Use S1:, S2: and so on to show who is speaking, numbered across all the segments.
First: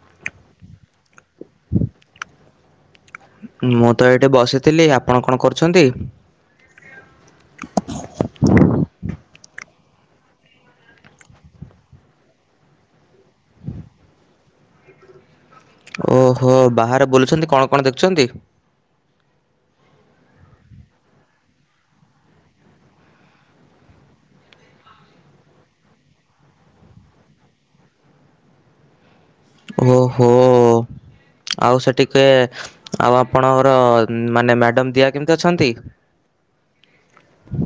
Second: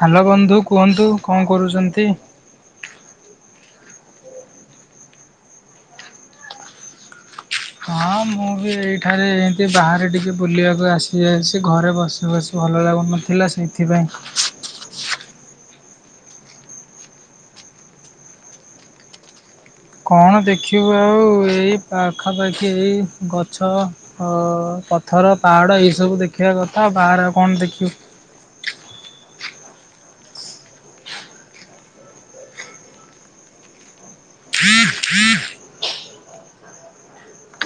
S1: Hello ବନ୍ଧୁ କୁହନ୍ତୁ କଣ କରୁଛନ୍ତି।
S2: ମୁଁ ତ ଏଇଠି ବସିଥିଲି ଆପଣ କଣ କରୁଛନ୍ତି।
S1: ସେ ଏମିତି ବାହାରେ ଟିକିଏ ବୁଲିବାକୁ ଆସିଯାଇଛି ଘରେ ବସି ବସି ଭଲ ଲାଗୁନଥିଲା ସେଇଥିପାଇଁ।
S2: [unintelligible] ଓହୋ ବାହାରେ ବୋଲୁଛନ୍ତି କଣ କଣ ଦେଖୁଛନ୍ତି।
S1: କଣ ଦେଖିବୁ ଆଉ ଏଇ ପାଖାପାଖି ଏଇ ଗଛ ଅ ପଥର ପାହାଡ଼ ଏଇ ସବୁ ଦେଖିବା କଥା ଆ ବାହାରେ ଆଉ କଣ ଦେଖିବୁ।
S2: ଓହୋ। ଆଉ ସେ ଟିକେ ଆଉ ଆପଣଙ୍କର ମାନେ ମ୍ୟାଡାମ ଦିଆ କେମିତି ଅଛନ୍ତି?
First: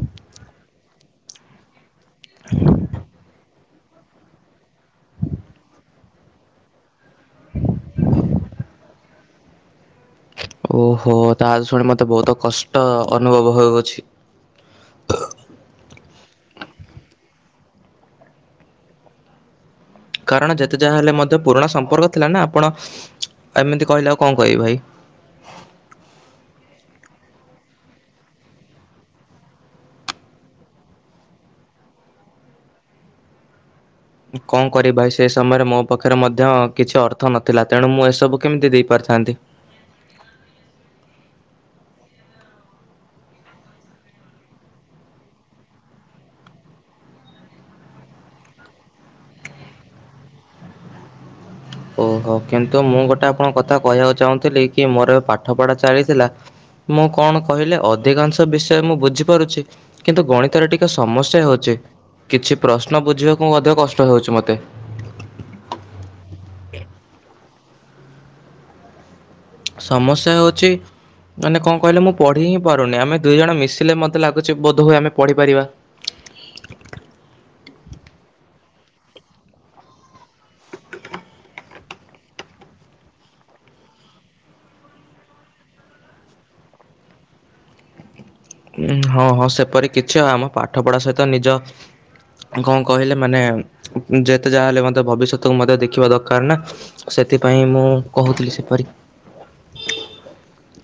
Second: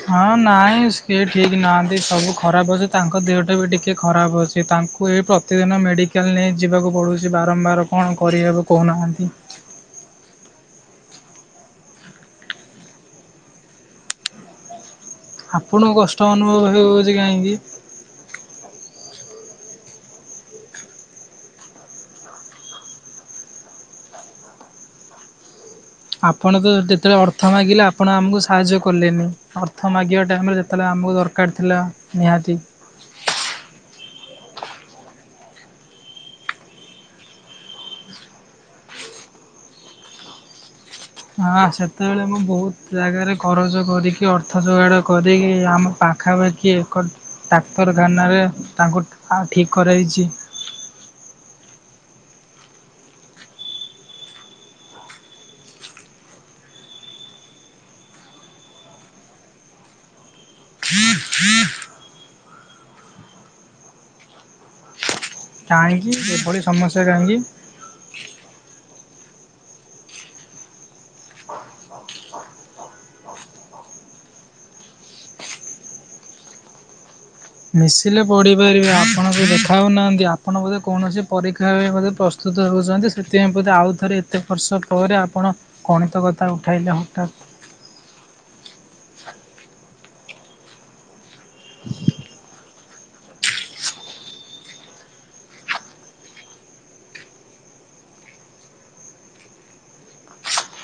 S1: ହଁ ନାଇଁ ସେ ଠିକ ନାହାନ୍ତି ସବୁ ଖରାପ ଅଛି ତାଙ୍କ ଦେହଟା ବି ଟିକ ଟିକେ ଖରାପ ଅଛି ତାଙ୍କୁ ଏ ପ୍ରତିଦିନ ମେଡିକାଲ ନେଇ ଯିବାକୁ ପଡୁଛି ବାରମ୍ବାର କଣ କରିହେବ କହୁ ନାହାନ୍ତିି।
S2: ହୁଁ [inaudible] ଓହୋ ତା ଶୁଣି ମତେ ବହୁତ କଷ୍ଟ ଅନୁଭବ ହଉଅଛି।
S1: ଆପଣ କଷ୍ଟ ଅନୁଭବ ହେଉଅଛି କାହିଁକି?
S2: କାରଣ ଯେତେ ଯାହା ହେଲେ ମଧ୍ୟ ପୁରୁଣା ସମ୍ପର୍କ ଥିଲା ନା ଆପଣ ଏମିତି କହିଲେ ଆଉ କଣ କଇବି ଭାଇ। ହ [inaudible]
S1: ଆପଣ ତ ଯେତେବେଳେ ଅର୍ଥ ମାଗିଲେ ଆପଣ ଆମକୁ ସାହାଯ୍ୟ କଲେନି ଅର୍ଥ ମାଗିବା ଟାଇମ ରେ ଯେତେବେଳେ ଆ ଆମକୁ ଦରକାର ଥିଲା ନିହାତି
S2: କଣ କରବି ଭାଇ ସେ ସମୟରେ ମୋ ପାଖରେ ମଧ୍ୟ କିଛି ଅର୍ଥ ନଥିଲା ତେଣୁ ମୁଁ ଏସବୁ କେମିତି ଦେଇପାରିଥାନ୍ତି।
S1: ହଁ ସେତେବେଳେ ମୁଁ ବହୁତ ଜାଗାରେ କରଜ କରିକି ଅର୍ଥ ଯୋଗାଡ଼ କରିକି ଆମ ପାଖାପାଖି କିି ଏକ ଡାକ୍ତରଖାନାରେ ତାଙ୍କୁ ଠିକ କରାଇଚି।
S2: ଓହୋ କିନ୍ତୁ ମୁଁ ଗୋଟେ ଆପଣଙ୍କ କଥା କହିବାକୁ ଚାହୁଁଥିଲି କି ମୋର ଏ ପାଠ ପଢା ଚାଲିଥିଲା ମୁଁ କଣ କହିଲେ ଅଧିକାଂଶ ବିଷୟ ମୁଁ ବୁଝିପାରୁଛି କିନ୍ତୁ ଗଣିତରେ ଟିକେ ସମସ୍ୟା ହେଉଛି। କିଛି ପ୍ରଶ୍ନ ବୁଝିବାକୁ ମଧ୍ୟ କଷ୍ଟ ହଉଚି ମତେ।
S1: କାହିଁକି ଏଭଳି ସମସ୍ୟା କାହିଁକି?
S2: ସମସ୍ୟା ହେଉଚି ମାନେ କଣ କହିଲେ ମୁଁ ପଢିଁହିଁ ପାରୁନି ଆମେ ଦି ଜଣ ମିଶିଲେ ମତେ ଲାଗୁଛି ବୋଧହୁଏ ଆମେ ପଢିପାରିବା।
S1: ମିଶିଲେ ପଢିପାରିବେ ଆପଣଙ୍କୁ ଦେଖାଉନାହାନ୍ତି ଆପଣ ବୋଧେ କୌଣସି ପରୀକ୍ଷା ପାଇଁ ବୋଧେ ପ୍ରସ୍ତୁ ତ ହେଉଛନ୍ତି ସେଥିପାଇଁ ବୋଧେ ଆଉ ଥରେ ଏତେ ବର୍ଷ ପରେ ଆପଣ ଗଣିତ କଥା ଉଠାଇଲେ ହଠାତ୍।
S2: ହଁ ହଁ ସେପରି କିଛି ଆମ ପାଠ ପଢା ସହିତ ନିଜ କଁ କହିଲେ ମାନେ ଯେତେ ଯାହା ହେଲେ ମଧ୍ୟ ଭବିଷ୍ୟତକୁ ମଧ୍ୟ ଦେଖିବା ଦରକାର ନା ସେଥିପାଁ ପାଇଁ ମୁଁ କହୁଥିଲି ସେପାରି।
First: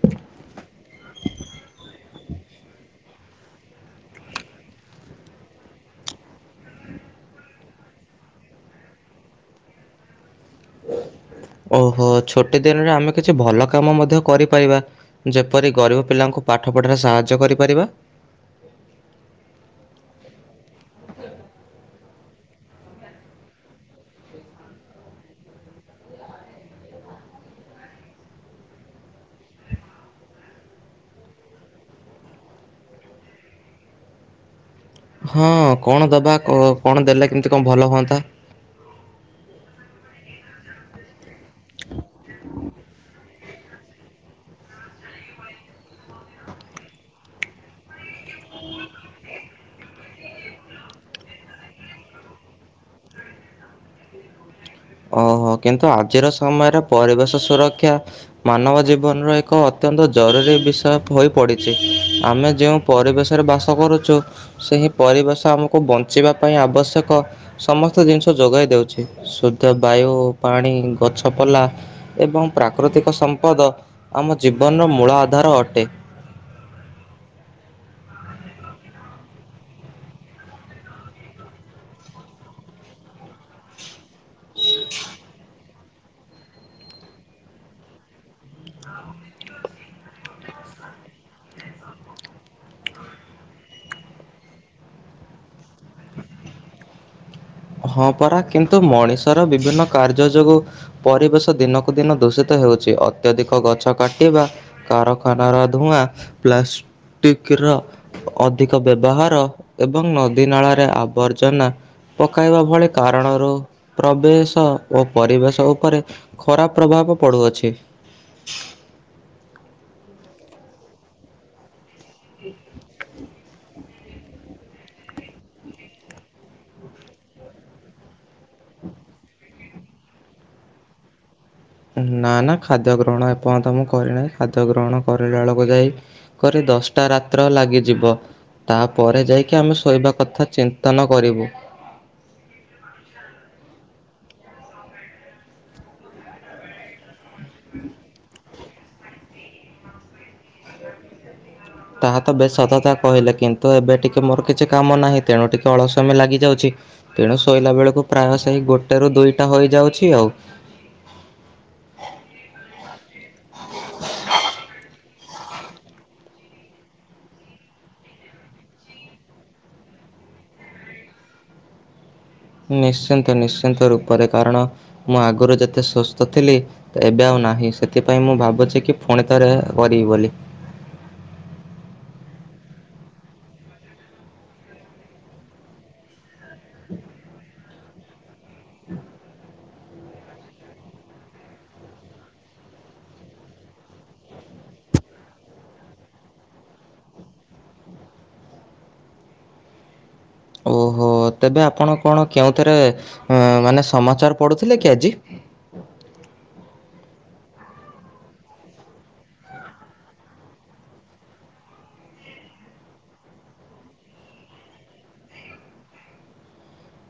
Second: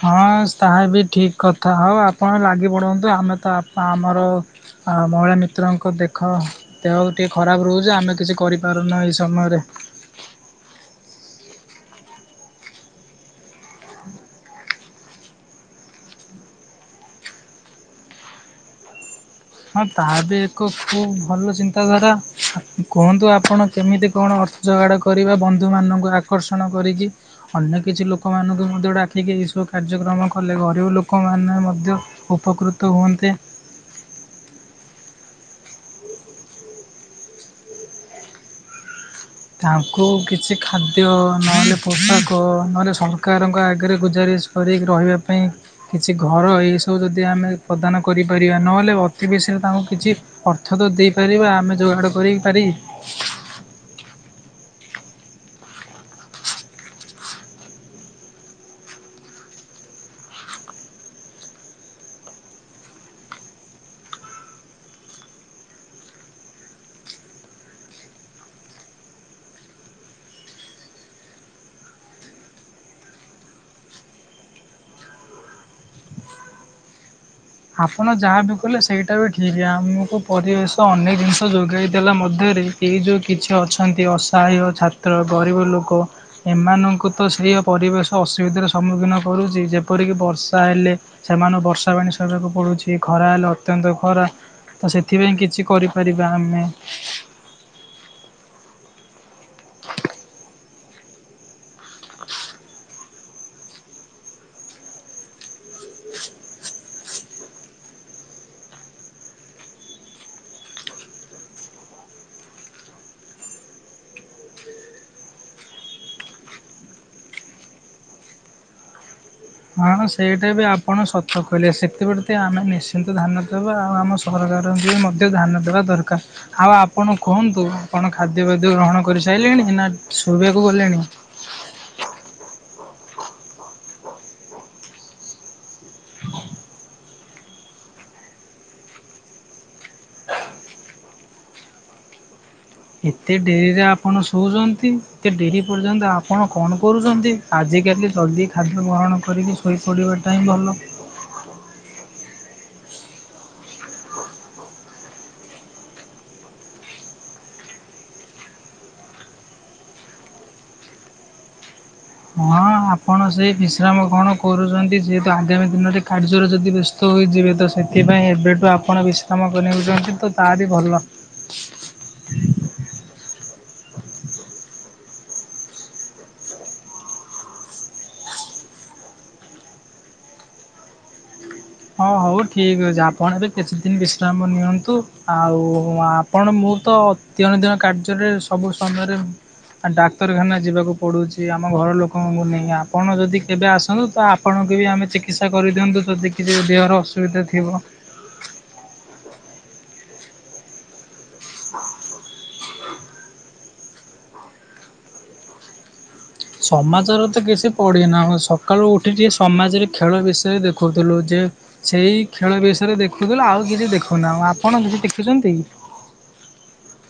S1: ହଁ ତାହା ବି ଠିକ୍ କଥା ହଉ ଆପଣ ଲାଗିପଡ଼ନ୍ତୁ ଆମେ ତ ଆପ୍ ଆମର ଆ ଆଉ ମହିଳା ମିତ୍ରଙ୍କ ଦେଖ ଦେହ ଟିଏ ଖରାପ ରହୁଛି ଆମେ କିଛି କରିପାରୁନାହୁଁ ଏହି ସମୟରେ ।
S2: [inaudible] ଓହୋ ଛୋଟି ଦିନରେ ଆମେ କିଛି ଭଲ କାମ ମଧ୍ୟ କରିପାଇବା ଯେପରି ଗରିବ ପିଲାଙ୍କୁ ପାଠ ପଢ଼ାରେ ସାହାଯ୍ୟ କରିପାରିବା ।
S1: ହଁ ତାହା ବି ଏକ ଖୁବ୍ ଭଲ ଚିନ୍ତାଧାରା କୁହନ୍ତୁ ଆପଣ କେମିତି କଣ ଅର ଯୋଗାଡ କରିବା ବନ୍ଧୁ ମାନଙ୍କୁ ଆକର୍ଷଣ କରିକି । ଅନ୍ୟ କିଛି ଲୋକମାନଙ୍କୁ ମଧ୍ୟ ଡାକିକି ଏଇସବୁ କାର୍ଯ୍ୟକ୍ରମ କଲେ ଗରିବ ଲୋକମାନେ ମଧ୍ୟ ଉ ଉପକୃତ ହୁଅନ୍ତେ ।
S2: [inaudible] ହଁ କଣ ଦବା କ କଣ ଦେଲେ କେମିତି କଣ ଭଲ ହୁଅନ୍ତା?
S1: ତାଙ୍କୁ କିଛି ଖାଦ୍ୟ ନହେଲେ ପୋଷାକ ନହେଲେ ସରକାରଙ୍କ ଆଗରେ ଗୁଜାରି ଇସ୍ କରି ରହିବା ପାଇଁ କିଛି ଘର ଏଇସବୁ ଯଦି ଆମେ ପ୍ରଦାନ କରିପାରିବା ନହେଲେ ଅଧି କି ସେ ତାଙ୍କୁ କିଛି ଅର୍ଥ ତ ଦେଇପାରିବା ଆମେ ଯୋଗାଡ଼ କରିପାରି
S2: [inaudible] ଓହୋ କିନ୍ତୁ ଆଜିର ସମୟରେ ପରିବେଶ ସୁରକ୍ଷା ମାନବ ଜୀବନର ଏକ ଅ ଅତ୍ୟନ୍ତ ଜରୁରୀ ବିଷୟ ହୋଇପଡ଼ିଚ଼ି ଆମେ ଯେଉଁ ପରିବେଶରେ ବାସ କରୁଚୁ ସେ ଇ ପରିବେଶ ଆମକୁ ବଞ୍ଚିବା ପାଇଁ ଆବଶ୍ୟକ ସମସ୍ତ ଜିନିଷ ଯୋଗାଇ ଦେଉଛି । ସୋ ତା ବାୟୁ, ପାଣି, ଗଛପଲା ଏବଂ ପ୍ରାକୃତିକ ସମ୍ପଦ ଆମ ଜୀବ୍ ଜୀବନର ମୂଳ ଆଧାର ଅଟେ ।
S1: ଆପଣ ଯାହାବି କଲେ ସେଇଟା ବି ଠିକ, ଆମକୁ ପରିବେଶ ଅନେକ ଜିନିଷ ଯୋଗେଇ ଦେଲା ମଧ୍ୟେ ଏ ଯୋଉ କିଛି ଅଛନ୍ତି ଅସହାୟ ଛାତ୍ର, ଗରିବ ଲୋ କ ଏମାନଙ୍କୁ ତ ସେୟା ପରିବେଶ ଅସୁବିଧାର ସମ୍ମୁଖୀନ କରୁଛି, ଯେପରିକି ବର୍ଷା ହେଲେ ସେମାନେ ବର୍ଷା ପାଣି ସ ସହିବାକୁ ପଡୁଛି, ଖରା ହେଲେ ଅତ୍ୟନ୍ତ ଖରା ତ ସେଥିପାଇଁ କିଛି କରିପାରିବା ଆମେ ।
S2: ହଁ ପରା କିନ୍ତୁ ମଣିଷର ବିଭିନ୍ନ କାର୍ଯ୍ୟ ଯୋଗୁ, ପରିବେଶ ଦିନକୁ ଦିନ ଦୂଷିତ ହେଉଛି ଅତ୍ୟଧିକ ଗଛ କାଟିବା, କାରଖାନାର ଧୂଆଁ ପ୍ଲାସ ପ୍ଲାଷ୍ଟିକର ଅଧିକ ବ୍ୟବହାର ଏବଂ ନଦୀ ନାଳରେ ଆବର୍ଜନା । ପକାଇବା ଭଳି କାରଣରୁ ପ୍ରବେଶ ଓ ପରିବେଶ ଉପରେ ଖରାପ ପ୍ରଭାବ ପଡୁଅଛି ।
S1: ହଁ ହଁ ସେଇଟା ବି ଆପଣ ସତ କହିଲେ ସେଥିପ୍ରତି ଆମେ ନିଶ୍ଚିନ୍ତ ଧ୍ୟାନ ଦବା । ଆଉ ଆମ ସରକାର ବି ମଧ୍ୟ ଧ୍ୟାନ ଦେବା ଦରକାର । ଆଉ ଆପଣ କହନ୍ତୁ ଆପଣ ଖାଦ୍ୟବାଦ୍ୟ ଗ୍ର ହଣ କରି ସାଇଲେଣି ନା ଶୋଇବାକୁ ଗଲେଣି?
S2: ନା ନା ଖାଦ୍ୟ ଗ୍ରହଣ ଏପର୍ଯ୍ୟନ୍ତ ମୁଁ କରିନାହିଁ, ଖାଦ୍ୟ ଗ୍ରହଣ କରିଲା ବେଳକୁ ଯାଇ କରି ଦଶଟା ରାତ୍ର ଲାଗିଯିବ । ତାପରେ ଯାଇକି ଆମେ ଶୋଇବା କଥା ଚିନ୍ତନ କରିବୁ ।
S1: ଏତେ ଡେରିରେ ଆପଣ ଶୋଉଚ଼ନ୍ତି, ଏତେ ଡେରି ପର୍ଯ୍ୟନ୍ତ ଆପଣ କଣ କରୁଚ଼ନ୍ତି? ଆଜିକାଲି ଜଲ୍ଦି ଖାଦ୍ୟ ଗ୍ରହଣ କରିକି ଶୋଇପଡ଼ିବାଟା ହିଁ ଭଲ ।
S2: ତାହା ତ ବେଶ୍ ସତ କଥା କହିଲେ, କିନ୍ତୁ ଏବେ ଟିକେ ମୋର କିଛି କାମ ନାହିଁ ତେଣୁ ଟିକେ ଅଳସୁଆମି ଲାଗିଯାଉଛି । ତେଣୁ ଶୋଇଲା ବେଳକୁ ପ୍ରାୟ ସେଇ ଗୋଟେରୁ ଦୁଇଟା ହୋଇଯାଉଛି ଆଉ ।
S1: ହଁ ଆପଣ ସେ ବିଶ୍ରାମ କଣ କରୁଛନ୍ତି, ଯେ ତ ଆଗାମୀ ଦିନରେ କାର୍ଯ୍ୟରେ ଯଦି ବ୍ୟସ୍ତ ହୋଇଯିବେ, ତ ସେଥିପାଇଁ ଏବେଠୁ ଆପଣ ବିଶ୍ରାମ କରିନେଉଛନ୍ତି ତ । ତା ବି ଭଲ ।
S2: [inaudible] ନିଶ୍ଚିନ୍ତ ନିଶ୍ଚିନ୍ତ ରୂପରେ କାରଣ ମୁଁ ଆଗରୁ ଯେତେ ସୁସ୍ଥ ଥିଲି, ଏବେ ଆଉ ନାହିଁ ସେଥିପାଇଁ ମୁଁ ଭାବୁଚ଼ି କି ପୁଣି ଥରେ କରିବି ବୋଲି ।
S1: ହଁ ହଉ ଠିକ ଅଛି ଆପଣ ଏବେ କିଛିଦିନ ବିଶ୍ରାମ ନିଅନ୍ତୁ, ଆଉ ଆପଣ ମୋ ମୁଁ ତ ତିଅଣ ତିଅଣ କାର୍ଯ୍ୟରେ ସବୁ ସମୟରେ ଡାକ୍ତରଖାନା ଯିବାକୁ ପଡୁଛି ଆମ ଘର ଲୋକଙ୍କୁ ନେଇ, ଆପଣ ଯଦି କେବେ ଆସନ୍ତୁ ତ ଆପଣଙ୍କୁ ଆମେ ଚିକିତ୍ସା କରିଦିଅନ୍ତୁ, ଯଦି କିଛି ଦେହର ଅସୁବିଧା ଥିବ।
S2: ଓ ହୋ ତେବେ ଆପଣ କଣ କେଉଁ ରେ ମାନେ ସମାଚାର ପଡୁଥିଲେ କି ଆଜି?
S1: ସମାଚର ତ କିଛି ପଢ଼ି ନାହୁଁ। ସକାଳୁ ଉଠିକି ସମାଜରେ ଖେଳ ବିଷୟରେ ଦେଖୁଥିଲୁ ଯେ ସେଇ ଖେଳ ବିଷୟରେ ଦେଖୁଥିଲୁ ଆଉ କିଛି ଦେଖୁନାହୁଁ ।ଆପଣ [unintelligible] କିଛି ଦେଖୁଛନ୍ତି କି?
S2: ହ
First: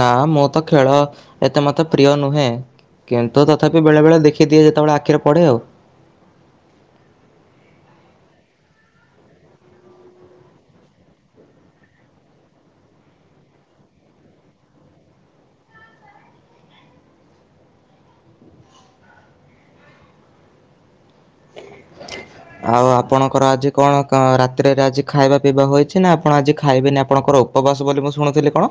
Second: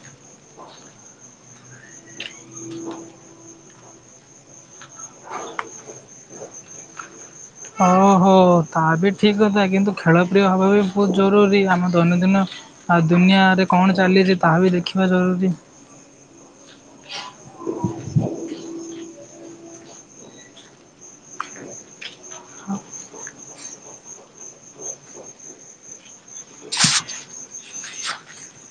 S2: ନା ମୁଁ ତ ଖେଳ ଏତେ ମତେ ପ୍ରିୟ ନୁହେଁ। କିନ୍ତୁ ତଥାପି ବେଳେ ବେଳେ ଦେଖିଦିଏ, ଯେତେବେଳେ ଆଖିରେ ପଡେ ଆଉ।
S1: ଓ ହୋ ତା ବି ଠିକ କଥା କିନ୍ତୁ ଖେଳ ପ୍ର୍ରିୟ ହେବା ବି ବହୁତ ଜରୁରୀ, ଆମ ଦୈନନ୍ଦିନ ଆଉ ଦୁନିଆରେ କଣ ଚାଲିଛି ତାହା ବି ଦେଖିବା ଜରୁରୀ। ହ
S2: ଆଉ ଆପଣ ର ଆଜି କଣ ରାତିରେ ଆଜି ଖାଇବା ପିଇବା ହୋଇଛି, ନା ଆପଣ ଆଜି ଖାଇବେନି ଆପଣଙ୍କର ଉପବାସ ବୋଲି ମୁଁ ଶୁଣୁ ଥିଲି କଣ?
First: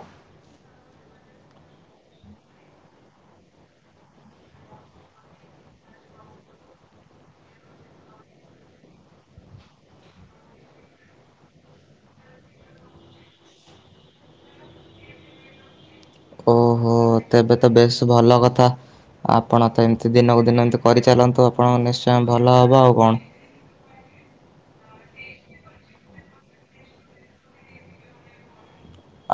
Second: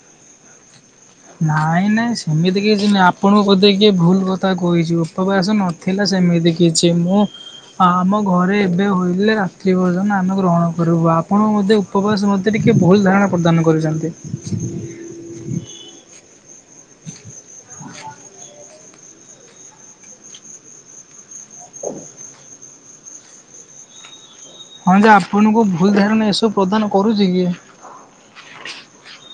S1: ନାଇଁ ନାଇଁ ସେମିତି କିଛି ନାହିଁ, ଆପଣଙ୍କୁ ବୋଧେ କିଏ ଭୁଲ କଥା କହିଛି ଉପାବାସ ନଥିଲା ସେମିତି କିଛି ମୁଁ ଆମ ଘରେ ଏବେ ହୋଇଲେ ରାତ୍ରି ଭୋଜନ ଆମେ ଗ୍ରହଣ କରିବୁ, ଆପଣ ବୋଧେ ଉପବାସ [unintelligible] କିଏ ଭୁଲ ଧାରଣା ପ୍ରଦାନ କରିଛନ୍ତି।
S2: ଓ ହୋ। ତ ତ ଏବେ ତ ବେଶ ଭଲ କଥା ଆପଣ ତ ଏମତି ଦିନକୁ ଦିନ ଏମତି କରିଚାଲନ୍ତୁ। ଆପଣଙ୍କ ନିଶ୍ଚୟ ଭଲ ହେବ ଆଉ କଣ
S1: ହଁ ଯେ ଆପଣଙ୍କୁ ଭୁଲ ଧାରଣ ଏସବୁ ପ୍ରଦାନ କରୁଛି କି?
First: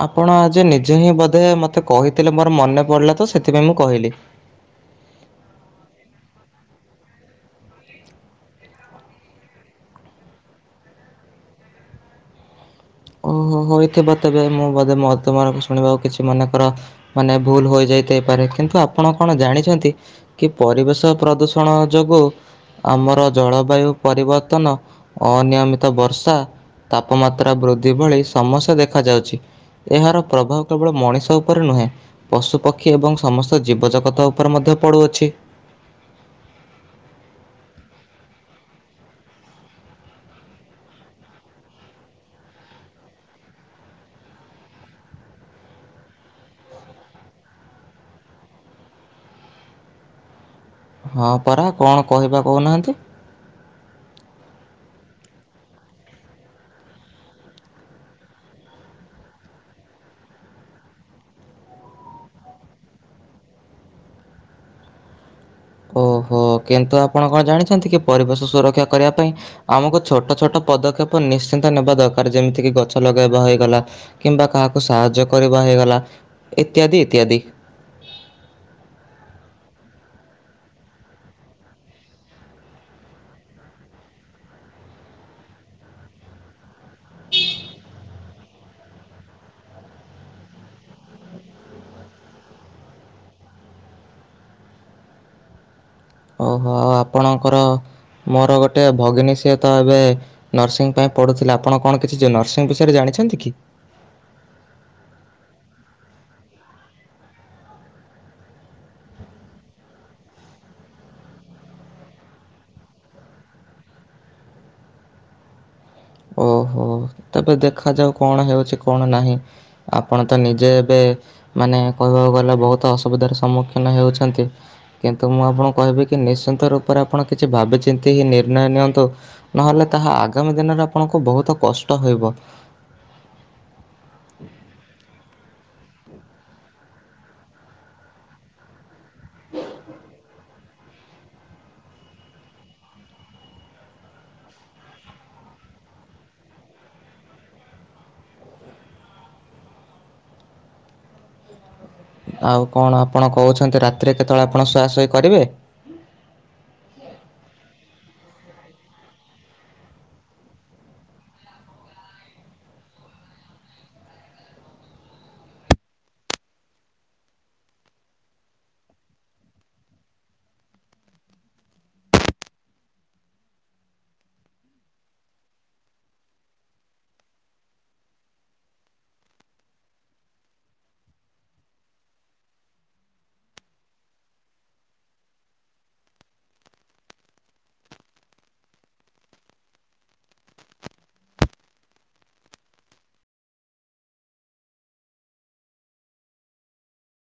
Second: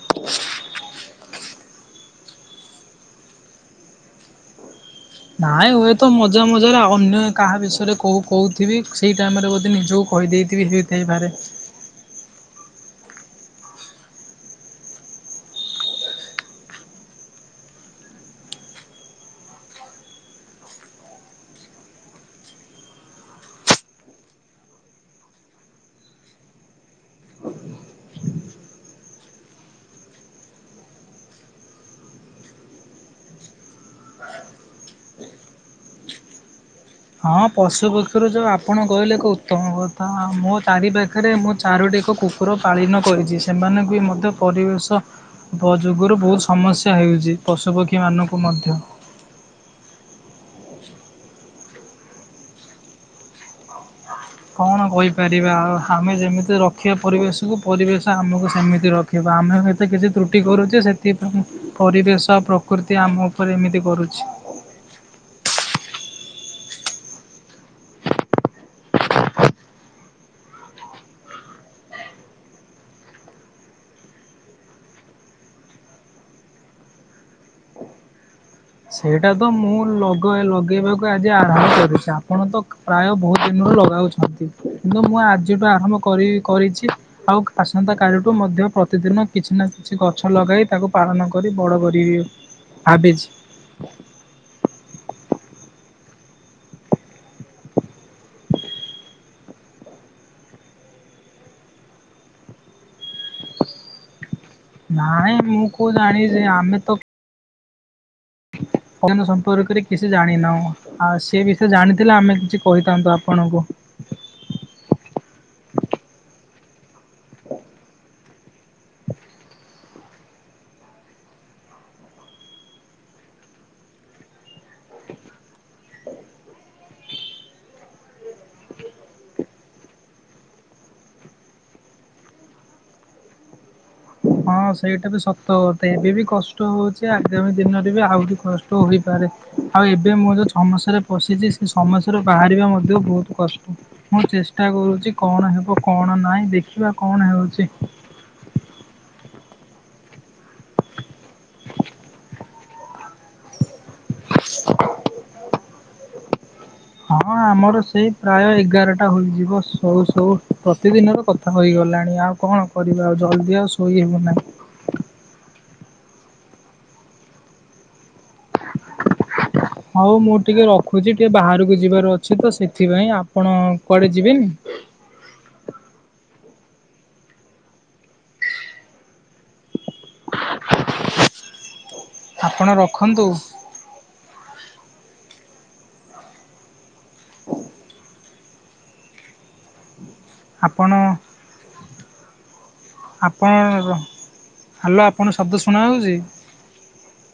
S2: ଆପଣ ଆ ଯେ ନିଜ ଯେ ହିଁ ବୋଧେ ମତେ କହିଥିଲେ ମୋର ମନେ ପଡିଲା ତ ସେଥିପାଇଁ ମୁଁ କହିଲି।
S1: ନାଇଁ ହୁଏତ ମଜା ମଜାରେ ଅନ୍ୟ କାହା ବିଷୟରେ କ କହୁଥିବି ସେଇ ଟାଇମରେ ବୋଧେ ନିଜକୁ କହି ଦେଇେଇଥିବି ହେଥାଇପାରେ।
S2: [inaudible] ଓହୋ ହୋଇଥିବ ତେବେ ମୁଁ ବୋଧେ ମ ତମ ଶୁଣିବା କିଛି ମନେଙ୍କର ମାନେ ଭୁଲ ହୋଇଯ ପାରେ କିନ୍ତୁ ଆପଣ କଣ ଜାଣିଛନ୍ତି କି ପରିବେଶ ପ୍ରଦୂଷଣ ଯୋଗୁ ଆମର ଜଳବାୟୁ ପରିବର୍ତ୍ତନ ଅନିୟମିତ ବର୍ଷା ତାପମାତ୍ରା ବୃଦ୍ଧି ଭଳି ସମସ୍ୟା ଦେଖ ଯାଉଛି। ଏହାର ପ୍ରଭାବ କେବଳ ମଣିଷ ଉପରେ ନୁହେଁ ପଶୁପକ୍ଷୀ ଏବଂ ସମସ୍ତ ଜୀବଜଗତ ଉପରେ ମଧ୍ୟ ପଡୁଅଛି।
S1: ହଁ ପଶୁ ପକ୍ଷୀରୁ ଯୋଉ ଆପଣ କହିଲେ ଏକ ଉତ୍ତମ କଥା ମୋ ଚାରି ପାଖରେ ମୁଁ ଚାରୋଟି ଏକ କୁକୁର ପାଳନ କରିଛି ସେମାନଙ୍କୁ ମଧ୍ୟ ପରିବେଶ ଯୁଗରୁ ବହୁତ ସମସ୍ୟା ହେ ହେଉଛି ପଶୁପକ୍ଷୀ ମାନଙ୍କୁ ମଧ୍ୟ।
S2: [inaudible] ହଁ ପରା କଣ କହିବା କହୁନାହାନ୍ତି।
S1: କଣ କହିପାରିବା ଆଉ ଆମେ ଯେମିତି ରଖିବା ପରିବେଶକୁୁ ପରିବେଶ ଆମକୁ ସେମିତି ରଖିବ। ଆମେ ଏତ କିଛି ତ୍ରୁଟି କରୁଛେ ସେଥିପାଇଁ ପରିବେଶ ପ୍ରକୃତି ଆମ ଉପରେ ଏମିତି କରୁଛି।
S2: [inaudible] ଓହୋ କିନ୍ତୁ ଆପଣ କଣ ଜାଣିଛନ୍ତି କି ପରିବେଶ ସୁରକ୍ଷା କରିବା ପାଇଁ ଆମକୁ ଛୋଟ ଛୋଟ ପଦକ୍ଷେପ ନିଶ୍ଚିନ୍ତ ନେବା ଦରକାର ଯେମିତି କିି ଗଛ ଲଗେଇବା ହେଇଗଲା କିମ୍ବା କାହାକୁ ସାହାଯ୍ୟ କରିବା ହେଇଗଲା ଇତ୍ୟାଦି ଇତ୍ୟାଦି।
S1: ସେଇଟା ତ ମୁଁ ଲଗ ଲଗେଇବାକୁ ଆଜି ଆରମ୍ଭ କରିୁଛି ଆପଣ ତ ପ୍ରାୟ ବହୁତ ଦିନ ଲଗାଉଛନ୍ତି କିନ୍ତୁ ମୁଁ ଆଜିଠୁ ଆରମ୍ଭ କରି କରିଛି ଆଉ ଆସନ୍ତାକାଲିଠୁ ମଧ୍ୟ ପ୍ରତିଦିନ କିଛି ନା କିଛି ଗଛ ଲଗାଇ ତାକୁ ପାଳନ କରି ବଡ଼ କରି ଭାବିଛି। [inaudible]
S2: ଓହୋ ଆଉ ଆପଣଙ୍କର ମୋର ଗୋଟେ ଭଗିନୀ ସିଏ ତ ଏବେ ନର୍ସିଂ ପାଇଁ ପଢୁଥିଲା ଆପଣ କଣ କିଛି ନର୍ସିଂ ବିଷୟରେ ଜାଣି ଅଛନ୍ତି କି?
S1: ନାଇଁ ମୁଁ କୋଉ ଜାଣିଛି ଆମେ ତ
S2: [inaudible]
S1: ସମ୍ପର୍କରେ କିଛି ଜାଣିନାହୁ ଆଉ ସେ ବିଷୟରେ ଜାଣିଥିଲେ ଆମେ କିଛି କହିଥାନ୍ତୁ ଆପଣଙ୍କୁ।
S2: ଓହୋ। ତେବେ ଦେଖାଯାଉ କଣ ହେଉଛି କଣ ନାହିଁ ଆପଣ ତ ନିଜେ ଏବେ ମାନେ କହିବାକୁ ଗଲେ ବହୁତ ଅସୁବିଧାର ସମ୍ମୁଖୀନ ହେଉଛନ୍ତି କିନ୍ତୁ ମୁଁ ଆପଣ କୁ କହିବି କି ନିଶ୍ଚିନ୍ତ ରୂପ ଆପଣ କିଛି ଭାବିଚିନ୍ତି ନିର୍ଣ୍ଣୟ ନିଅନ୍ତୁ ନହେଲେ ତାହା ଆଗାମୀ ଦିନରେ ଆପଣଙ୍କ ବହୁତ କଷ୍ଟ ହେବ।
S1: ହଁ ସେଇଟା ବି ସତ କଥା ଏବେ ବି କଷ୍ଟ ହଉଛି ଆଗାମୀ ଦିନରେ ବି ଆହୁରି କଷ୍ଟ ହୋଇପାରେ। ଆଉ ଏବେ ମୁଁ ଯୋଉ ସମସ୍ୟାରେ ପଶିଛି ସେ ସମସ୍ୟାରୁ ବାହାରିବା ମଧ୍ୟ ବହୁତ କଷ୍ଟ ମୁଁ ଚେସ ଚେଷ୍ଟା କରୁଛି କଣ ହେବ କଣ ନାହିଁ ଦେଖିବା କଣ ହେଉଛି।
S2: [inaudible] ଆଉ କଣ ଆପଣ କହୁଛନ୍ତି ରାତିରେ କେତେବେଳେ ଆପଣ ସୁହା ସୁହି କରିବେ?
S1: ହଁ। ହଁ ଆମର ସେଇ ପ୍ରାୟ ଏଗାରଟା ହୋଇଯିବ ସଉ ସଉ ପ୍ରତିଦିନର କଥା ହୋଇଗଲାଣି ଆ ଆଉ କଣ କରିବା ଆଉ ଜଲଦି ଆଉ ଶୋଇ ହେବ ନାହିଁ।
S2: [inaudible]
S1: ହଉ ମୁଁ ଟିକେ ରଖୁଛି ଟିକେ ବାହାରକୁ ଯିବାର ଅଛି ତ ସେଥିପାଇଁ ଆପଣ କୁଆଡେ ଯିବେନି?
S2: [inaudible]
S1: ଆପଣ ରଖନ୍ତୁ। ଆପଣ ଆପଣ ହ୍ୟାଲୋ, ଆପଣଙ୍କୁ ଶବ୍ଦ ଶୁଣା ଯାଉଛି?